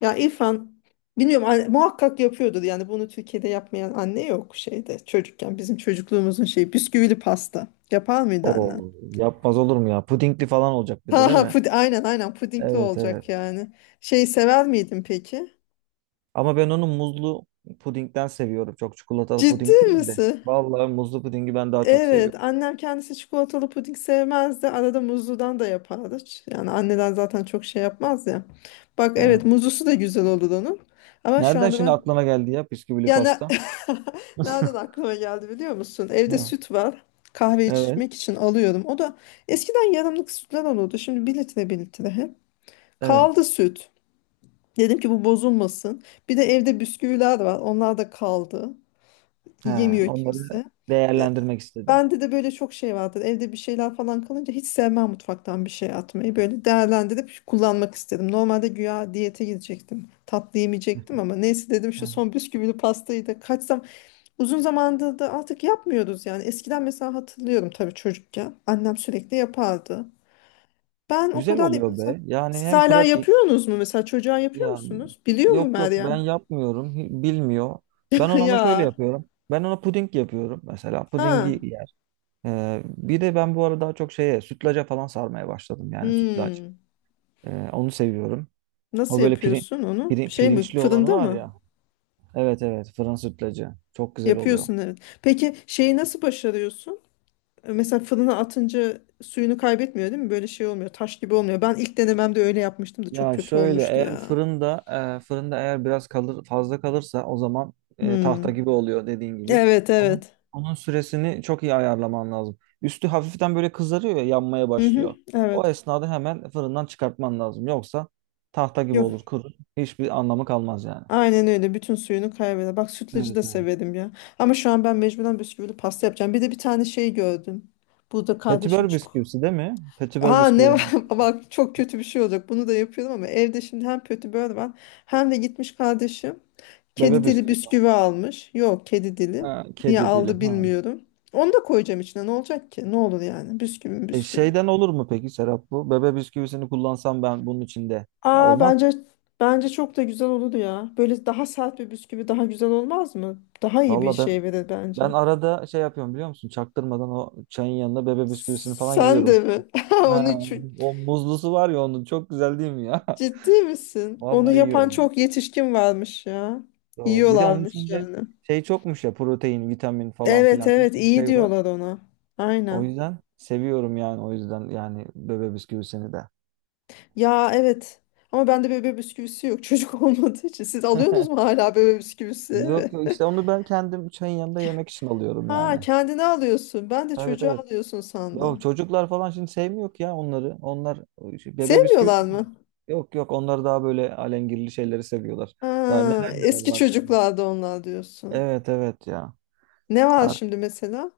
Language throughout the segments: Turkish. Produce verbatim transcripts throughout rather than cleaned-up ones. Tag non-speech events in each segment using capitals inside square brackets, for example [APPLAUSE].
Ya İrfan bilmiyorum anne- muhakkak yapıyordur yani bunu Türkiye'de yapmayan anne yok şeyde çocukken bizim çocukluğumuzun şeyi bisküvili pasta yapar mıydı annen? Oo, yapmaz olur mu ya? Pudingli falan olacak bir Ha de değil ha mi? pud aynen, aynen pudingli Evet evet. olacak yani. Şey sever miydin peki? Ama ben onu muzlu pudingden seviyorum. Çok çikolatalı Ciddi puding değil de. misin? Vallahi muzlu pudingi ben daha çok Evet, seviyorum. annem kendisi çikolatalı puding sevmezdi, arada muzludan da yapardı. Ç- Yani anneler zaten çok şey yapmaz ya. Bak evet, Evet. muzlusu da güzel olur onun. Ama şu Nereden anda şimdi ben aklına geldi ya bisküvili Ya ne- pasta? [LAUGHS] nereden [LAUGHS] aklıma geldi biliyor musun? Evde Hı. süt var. Kahve Evet. içmek için alıyorum. O da eskiden yarımlık sütler olurdu. Şimdi bir litre, bir litre hep. Kaldı Evet. süt. Dedim ki bu bozulmasın. Bir de evde bisküviler var. Onlar da kaldı. Ha, Yemiyor onları kimse. E, değerlendirmek istedim. Bende de böyle çok şey vardır. Evde bir şeyler falan kalınca hiç sevmem mutfaktan bir şey atmayı. Böyle değerlendirip kullanmak istedim. Normalde güya diyete gidecektim. Tatlı yemeyecektim ama neyse dedim şu Ha. son bisküvili pastayı da kaçsam. Uzun zamandır da artık yapmıyoruz yani. Eskiden mesela hatırlıyorum tabii çocukken. Annem sürekli yapardı. Ben o Güzel kadar oluyor mesela be. Yani siz hem hala pratik yapıyorsunuz mu, mesela çocuğa yapıyor yani. musunuz? Biliyor mu Yok yok ben Meryem? yapmıyorum. hi- Bilmiyor. Ben [LAUGHS] ona ama şöyle Ya. yapıyorum. Ben ona puding yapıyorum. Mesela pudingi. Ha. Ee, bir de ben bu arada daha çok şeye sütlaca falan sarmaya başladım yani sütlaç. Hmm. Ee, onu seviyorum. O Nasıl böyle piri, yapıyorsun onu? piri- Şey mi? pirinçli olanı Fırında var mı? ya. Evet evet fırın sütlacı. Çok güzel oluyor. Yapıyorsun evet. Peki şeyi nasıl başarıyorsun? E, Mesela fırına atınca suyunu kaybetmiyor değil mi? Böyle şey olmuyor. Taş gibi olmuyor. Ben ilk denememde öyle yapmıştım da çok Ya kötü şöyle olmuştu eğer ya. fırında e, fırında eğer biraz kalır fazla kalırsa o zaman e, tahta Hmm. gibi oluyor dediğin gibi. Evet, Ama evet. onun süresini çok iyi ayarlaman lazım. Üstü hafiften böyle kızarıyor ya yanmaya Hı hı, başlıyor. O evet. esnada hemen fırından çıkartman lazım. Yoksa tahta gibi Yok. olur kurur. Hiçbir anlamı kalmaz yani. Aynen öyle. Bütün suyunu kaybeder. Bak sütlacı da Evet. severim ya. Ama şu an ben mecburen bisküvili pasta yapacağım. Bir de bir tane şey gördüm. Burada kardeşim Petibör çık. bisküvisi değil mi? Petibör Ha ne var? bisküviden. [LAUGHS] Bak çok kötü bir şey olacak. Bunu da yapıyorum ama evde şimdi hem kötü böyle var hem de gitmiş kardeşim kedi Bebe dili bisküvisi. bisküvi almış. Yok kedi dili. Ha, Niye kedi dili. aldı Ha. bilmiyorum. Onu da koyacağım içine. Ne olacak ki? Ne olur yani? Bisküvi mi E, bisküvi. şeyden olur mu peki Serap bu? Bebe bisküvisini kullansam ben bunun içinde. Ya Aa, olmaz. bence bence çok da güzel olur ya. Böyle daha sert bir bisküvi daha güzel olmaz mı? Daha iyi bir Valla ben şey verir ben bence. arada şey yapıyorum biliyor musun? Çaktırmadan o çayın yanında bebe bisküvisini falan Sen yiyorum. de mi? [LAUGHS] Onu Ha, çü- o muzlusu var ya onun çok güzel değil mi ya? ciddi [LAUGHS] misin? Onu Vallahi yapan yiyorum. çok yetişkin varmış ya. Doğru. Bir de onun Yiyorlarmış içinde yani. şey çokmuş ya protein, vitamin falan Evet filan bir evet, sürü iyi şey var. diyorlar ona. O Aynen. yüzden seviyorum yani o yüzden yani bebe bisküvisini de. Ya evet. Ama bende bebe bisküvisi yok, çocuk [LAUGHS] olmadığı için. Siz [LAUGHS] alıyorsunuz mu hala bebe bisküvisi? Yok yok Evet. işte onu ben kendim çayın yanında yemek için alıyorum Ha, yani. kendine alıyorsun. Ben de Evet çocuğa evet. alıyorsun yok sandım. çocuklar falan şimdi sevmiyor ki ya onları. Onlar o şey, bebe bisküvi Sevmiyorlar sevmiyor. mı? Yok yok onlar daha böyle alengirli şeyleri seviyorlar. Daha Aa, neler neler eski var şimdi. çocuklarda onlar diyorsun. Evet evet ya. Ne var Artık. şimdi mesela?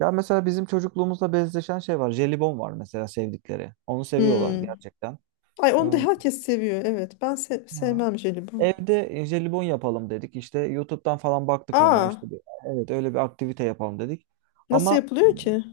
Ya mesela bizim çocukluğumuzla benzeşen şey var. Jelibon var mesela sevdikleri. Onu seviyorlar Hmm. gerçekten. Ay onu da Ee, herkes seviyor. Evet. Ben se- ha. sevmem jelibon. Evde e, jelibon yapalım dedik. İşte YouTube'dan falan baktık ona. Aa, İşte bir- evet öyle bir aktivite yapalım dedik. nasıl Ama yapılıyor ki?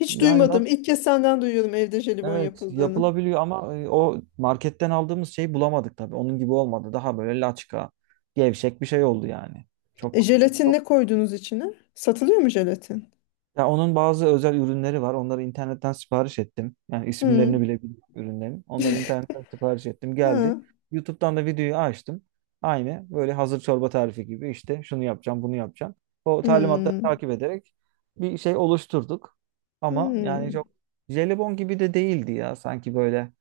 Hiç yani duymadım. nasıl? İlk kez senden duyuyorum evde jelibon Evet yapıldığını. yapılabiliyor ama e, o marketten aldığımız şeyi bulamadık tabii. Onun gibi olmadı. Daha böyle laçka, gevşek bir şey oldu yani. E, Çok jelatin çok ne koydunuz içine? Satılıyor mu jelatin? ya onun bazı özel ürünleri var. Onları internetten sipariş ettim. Yani isimlerini Hmm. bile bilmiyorum ürünlerin. Onları internetten sipariş ettim. Geldi. Ha. YouTube'dan da videoyu açtım. Aynı böyle hazır çorba tarifi gibi işte şunu yapacağım, bunu yapacağım. O talimatları Hmm. takip ederek bir şey oluşturduk. Ama yani Hmm. çok jelibon gibi de değildi ya sanki böyle.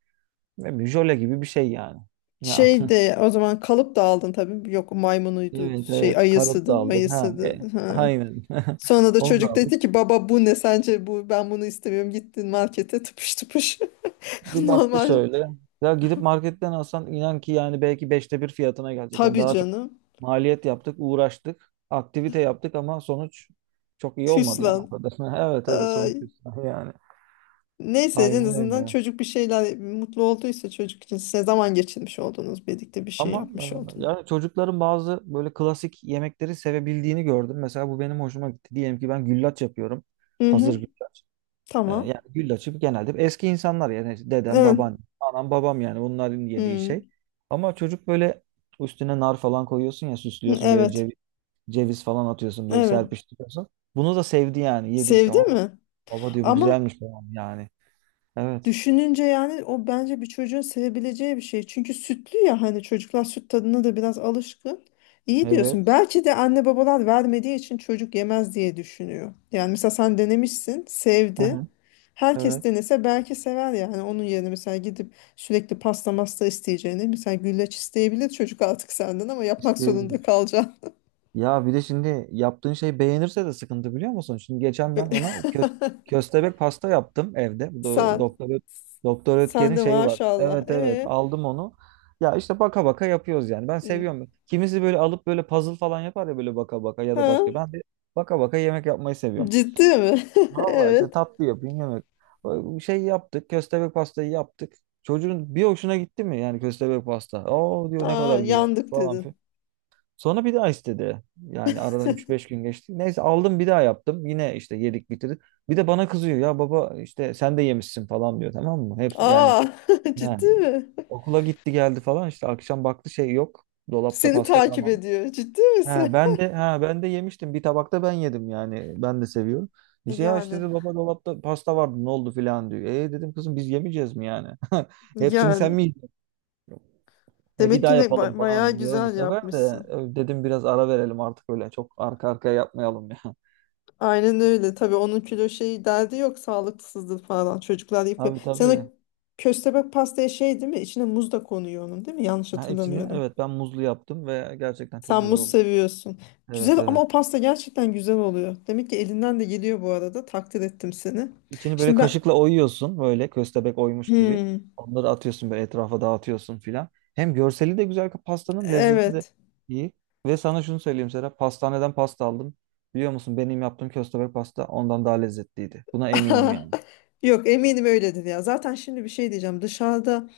Ne bileyim, jöle gibi bir şey yani. Ya, Şey de o zaman kalıp da aldın tabii. Yok [LAUGHS] maymunuydu. evet Şey evet karot da ayısıydı, aldık. Ha, e, mayısıydı. Ha. aynen. [LAUGHS] Sonra da Onu da çocuk aldık. dedi ki baba bu ne sence, bu ben bunu istemiyorum. Gittin markete tıpış tıpış. [LAUGHS] Bir baktı Normal. şöyle. Ya gidip marketten alsan inan ki yani belki beşte bir fiyatına gelecek. Yani Tabii daha çok canım. maliyet yaptık, uğraştık, aktivite yaptık ama sonuç çok iyi Süs. olmadı yani o kadar. [LAUGHS] Evet evet sonuç Ay. güzel yani. Neyse en Aynen azından öyle. çocuk bir şeyler mutlu olduysa çocuk için size zaman geçirmiş oldunuz. Birlikte bir şey Ama yapmış e, oldunuz. yani çocukların bazı böyle klasik yemekleri sevebildiğini gördüm. Mesela bu benim hoşuma gitti. Diyelim ki ben güllaç yapıyorum. Hı hı. Hazır güllaç. Ee, Tamam. yani güllaç gibi genelde eski insanlar yani dedem, Evet. baban, anam, babam yani onların Hı. yediği Hı, şey. Ama çocuk böyle üstüne nar falan koyuyorsun ya süslüyorsun böyle evet. ceviz, ceviz falan atıyorsun böyle Evet. serpiştiriyorsun. Bunu da sevdi yani yedi işte. Sevdi "Aa, mi? baba diyor bu Ama güzelmiş falan yani. Evet. düşününce yani o bence bir çocuğun sevebileceği bir şey. Çünkü sütlü ya, hani çocuklar süt tadına da biraz alışkın. İyi diyorsun. Evet. Belki de anne babalar vermediği için çocuk yemez diye düşünüyor. Yani mesela sen denemişsin, Hı sevdi. hı. Herkes Evet. denese belki sever yani. Onun yerine mesela gidip sürekli pasta masta isteyeceğini. Mesela güllaç isteyebilir çocuk artık senden ama yapmak zorunda İsteyebilir. kalacaksın. Ya bir de şimdi yaptığın şey beğenirse de sıkıntı biliyor musun? Şimdi geçen ben ona kö- [LAUGHS] köstebek pasta yaptım evde. Do- Sen. Doktor Ö- Doktor Sen Ötker'in de şeyi var. maşallah. Evet evet e aldım onu. Ya işte baka baka yapıyoruz yani. Ben hı. seviyorum. Kimisi böyle alıp böyle puzzle falan yapar ya böyle baka baka ya da Ha? başka. Ben de baka baka yemek yapmayı seviyorum. Ciddi mi? [LAUGHS] Vallahi işte Evet. tatlı yapayım yemek. O şey yaptık. Köstebek pastayı yaptık. Çocuğun bir hoşuna gitti mi yani köstebek pasta? Oo diyor ne Aa, kadar güzel yandık falan. dedin. Sonra bir daha istedi. Yani aradan üç beş gün geçti. Neyse aldım bir daha yaptım. Yine işte yedik bitirdik. Bir de bana kızıyor. Ya baba işte sen de yemişsin falan diyor tamam mı? Hepsi yani Aa, [LAUGHS] he, ciddi mi? okula gitti geldi falan işte akşam baktı şey yok. Dolapta Seni pasta takip kalmamış. ediyor. Ciddi Ha, misin? ben [LAUGHS] de ha ben de yemiştim. Bir tabakta ben yedim yani. Ben de seviyorum. İşte ya işte Yani, dedi baba dolapta pasta vardı ne oldu filan diyor. E dedim kızım biz yemeyeceğiz mi yani? [LAUGHS] Hepsini sen yani. mi e bir Demek daha ki ne yapalım ba- bayağı falan diyor bu güzel sefer de yapmışsın. e, dedim biraz ara verelim artık öyle çok arka arkaya yapmayalım ya. [LAUGHS] Aynen öyle. Tabii onun kilo şeyi derdi yok. Sağlıksızdır falan. Çocuklar yapıyor. Tabii Sen o tabii. köstebek pastaya şey değil mi? İçine muz da konuyor onun değil mi? Yanlış Ha, içini hatırlamıyorum. evet ben muzlu yaptım ve gerçekten çok Sen güzel muz oldu. seviyorsun. Güzel Evet ama evet. o pasta gerçekten güzel oluyor. Demek ki elinden de geliyor bu arada. Takdir ettim seni. İçini böyle Şimdi ben. kaşıkla oyuyorsun böyle köstebek oymuş gibi. Hmm. Onları atıyorsun böyle etrafa dağıtıyorsun filan. Hem görseli de güzel pastanın lezzeti de Evet. iyi. Ve sana şunu söyleyeyim Serap, pastaneden pasta aldım. Biliyor musun benim yaptığım köstebek pasta ondan daha lezzetliydi. Buna eminim yani. [LAUGHS] Yok, eminim öyledir ya. Zaten şimdi bir şey diyeceğim. Dışarıda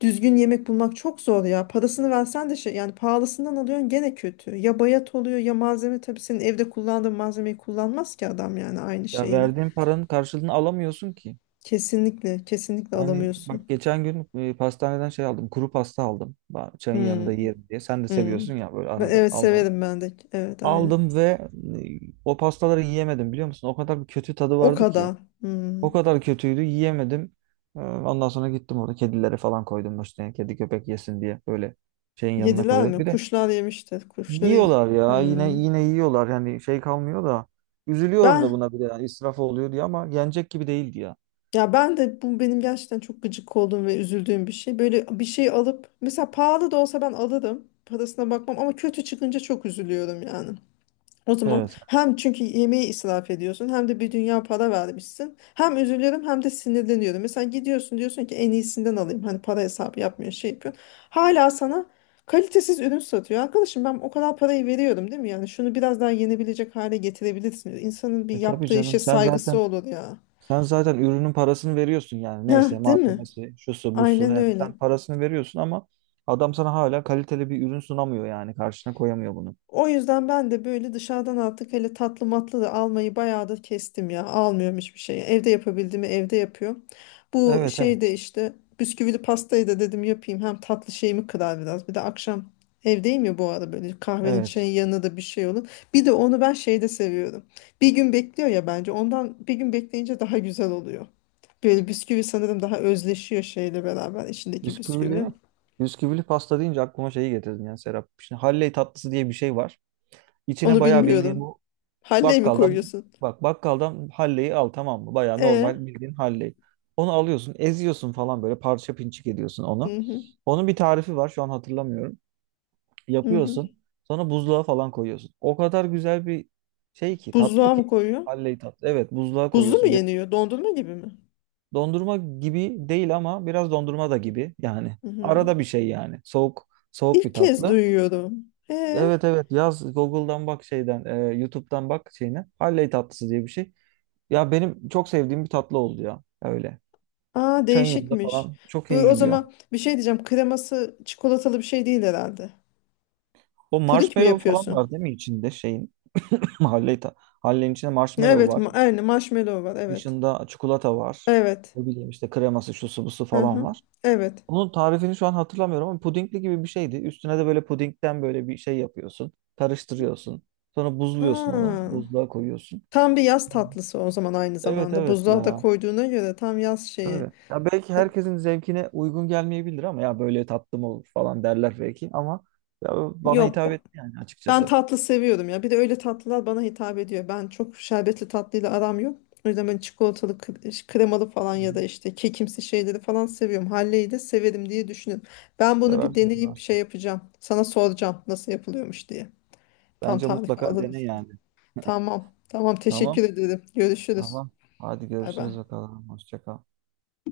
düzgün yemek bulmak çok zor ya. Parasını versen de şey yani pahalısından alıyorsun gene kötü. Ya bayat oluyor ya malzeme, tabii senin evde kullandığın malzemeyi kullanmaz ki adam yani aynı Ya şeyini. verdiğin paranın karşılığını alamıyorsun ki. Kesinlikle, kesinlikle Yani bak alamıyorsun. geçen gün e, pastaneden şey aldım. Kuru pasta aldım. Ben çayın Hmm, yanında yerim diye. Sen de hmm. seviyorsun ya böyle Ben- arada evet, almayı. severim ben de. Evet aynı. Aldım ve e, o pastaları yiyemedim biliyor musun? O kadar bir kötü tadı O vardı ki. kadar. Hmm. O kadar kötüydü yiyemedim. Ee, Ondan sonra gittim orada kedilere falan koydum işte. Kedi köpek yesin diye böyle şeyin yanına Yediler koydum. mi? Bir de Kuşlar yemiştir. Kuşları. yiyorlar ya yine Hmm. yine yiyorlar. Yani şey kalmıyor da. Üzülüyorum da Ben. buna bir de yani israf oluyor diye ama yenecek gibi değildi ya. Ya ben de bu benim gerçekten çok gıcık olduğum ve üzüldüğüm bir şey. Böyle bir şey alıp mesela pahalı da olsa ben alırım. Parasına bakmam ama kötü çıkınca çok üzülüyorum yani. O zaman Evet. hem çünkü yemeği israf ediyorsun hem de bir dünya para vermişsin. Hem üzülüyorum hem de sinirleniyorum. Mesela gidiyorsun diyorsun ki en iyisinden alayım. Hani para hesabı yapmıyor, şey yapıyor. Hala sana kalitesiz ürün satıyor. Arkadaşım ben o kadar parayı veriyorum değil mi? Yani şunu biraz daha yenebilecek hale getirebilirsiniz. İnsanın bir E tabii yaptığı işe canım sen saygısı zaten olur ya. Sen zaten ürünün parasını veriyorsun yani. Ha, Neyse değil mi? malzemesi, şusu, busu. Aynen Yani öyle. sen parasını veriyorsun ama adam sana hala kaliteli bir ürün sunamıyor yani. Karşına koyamıyor bunu. O yüzden ben de böyle dışarıdan artık hele tatlı matlı da almayı bayağıdır kestim ya. Almıyorum hiçbir şeyi. Evde yapabildiğimi evde yapıyorum. Bu Evet şeyde de evet. işte bisküvili pastayı da dedim yapayım. Hem tatlı şeyimi kırar biraz. Bir de akşam evdeyim ya bu ara, böyle kahvenin Evet. çayın yanına da bir şey olur. Bir de onu ben şeyde seviyorum. Bir gün bekliyor ya bence. Ondan bir gün bekleyince daha güzel oluyor. Böyle bisküvi sanırım daha özleşiyor şeyle beraber içindeki bisküvi. Bisküvili, bisküvili pasta deyince aklıma şeyi getirdin yani Serap. Şimdi Halley tatlısı diye bir şey var. İçine Onu bayağı bildiğin bilmiyorum. bu Halley mi bakkaldan koyuyorsun? bak bakkaldan Halley'i al tamam mı? Bayağı E, normal bildiğin Halley. Onu alıyorsun, eziyorsun falan böyle parça pinçik ediyorsun onu. hı hı, Onun bir tarifi var şu an hatırlamıyorum. hı hı. Yapıyorsun. Sonra buzluğa falan koyuyorsun. O kadar güzel bir şey ki tatlı Buzluğa ki. mı koyuyor? Halley tatlı. Evet buzluğa Buzlu mu koyuyorsun. Bir, yeniyor? Dondurma gibi mi? dondurma gibi değil ama biraz dondurma da gibi yani. Hı hı. Arada bir şey yani. Soğuk soğuk İlk bir kez tatlı. duyuyorum. E, Evet evet yaz Google'dan bak şeyden e, YouTube'dan bak şeyine. Halley tatlısı diye bir şey. Ya benim çok sevdiğim bir tatlı oldu ya. Öyle. aa Çayın yanında değişikmiş. falan çok Bu iyi o gidiyor. zaman bir şey diyeceğim. Kreması çikolatalı bir şey değil herhalde. O Puding mi marshmallow falan yapıyorsun? var değil mi içinde şeyin? [LAUGHS] [CLEARS THROAT] Halley ta Halley'in içinde marshmallow Evet, var. ma aynı marshmallow var. Evet. Dışında çikolata var. Evet. Ne bileyim işte kreması, şusu, busu Hı falan hı. var. Evet. Onun tarifini şu an hatırlamıyorum ama pudingli gibi bir şeydi. Üstüne de böyle pudingden böyle bir şey yapıyorsun. Karıştırıyorsun. Sonra buzluyorsun onu. Aa, Buzluğa koyuyorsun. tam bir yaz tatlısı o zaman aynı Evet zamanda. evet Buzluğa da ya. koyduğuna göre tam yaz şeyi. Öyle. Ya belki Da- herkesin zevkine uygun gelmeyebilir ama ya böyle tatlı mı olur falan derler belki ama ya bana Yok. hitap etti yani Ben açıkçası. tatlı seviyorum ya. Bir de öyle tatlılar bana hitap ediyor. Ben çok şerbetli tatlıyla aram yok. O yüzden ben çikolatalı, kre- kremalı falan Hı ya da hı. işte kekimsi şeyleri falan seviyorum. Halleyi de severim diye düşünüyorum. Ben bunu bir Seversin deneyip şey seversin. yapacağım. Sana soracağım nasıl yapılıyormuş diye. Tam Bence tarifi mutlaka alırım. dene yani. [LAUGHS] Tamam. Tamam. Tamam. Teşekkür ederim. Görüşürüz. Tamam. Hadi Bay görüşürüz bay. bakalım. Hoşça kal.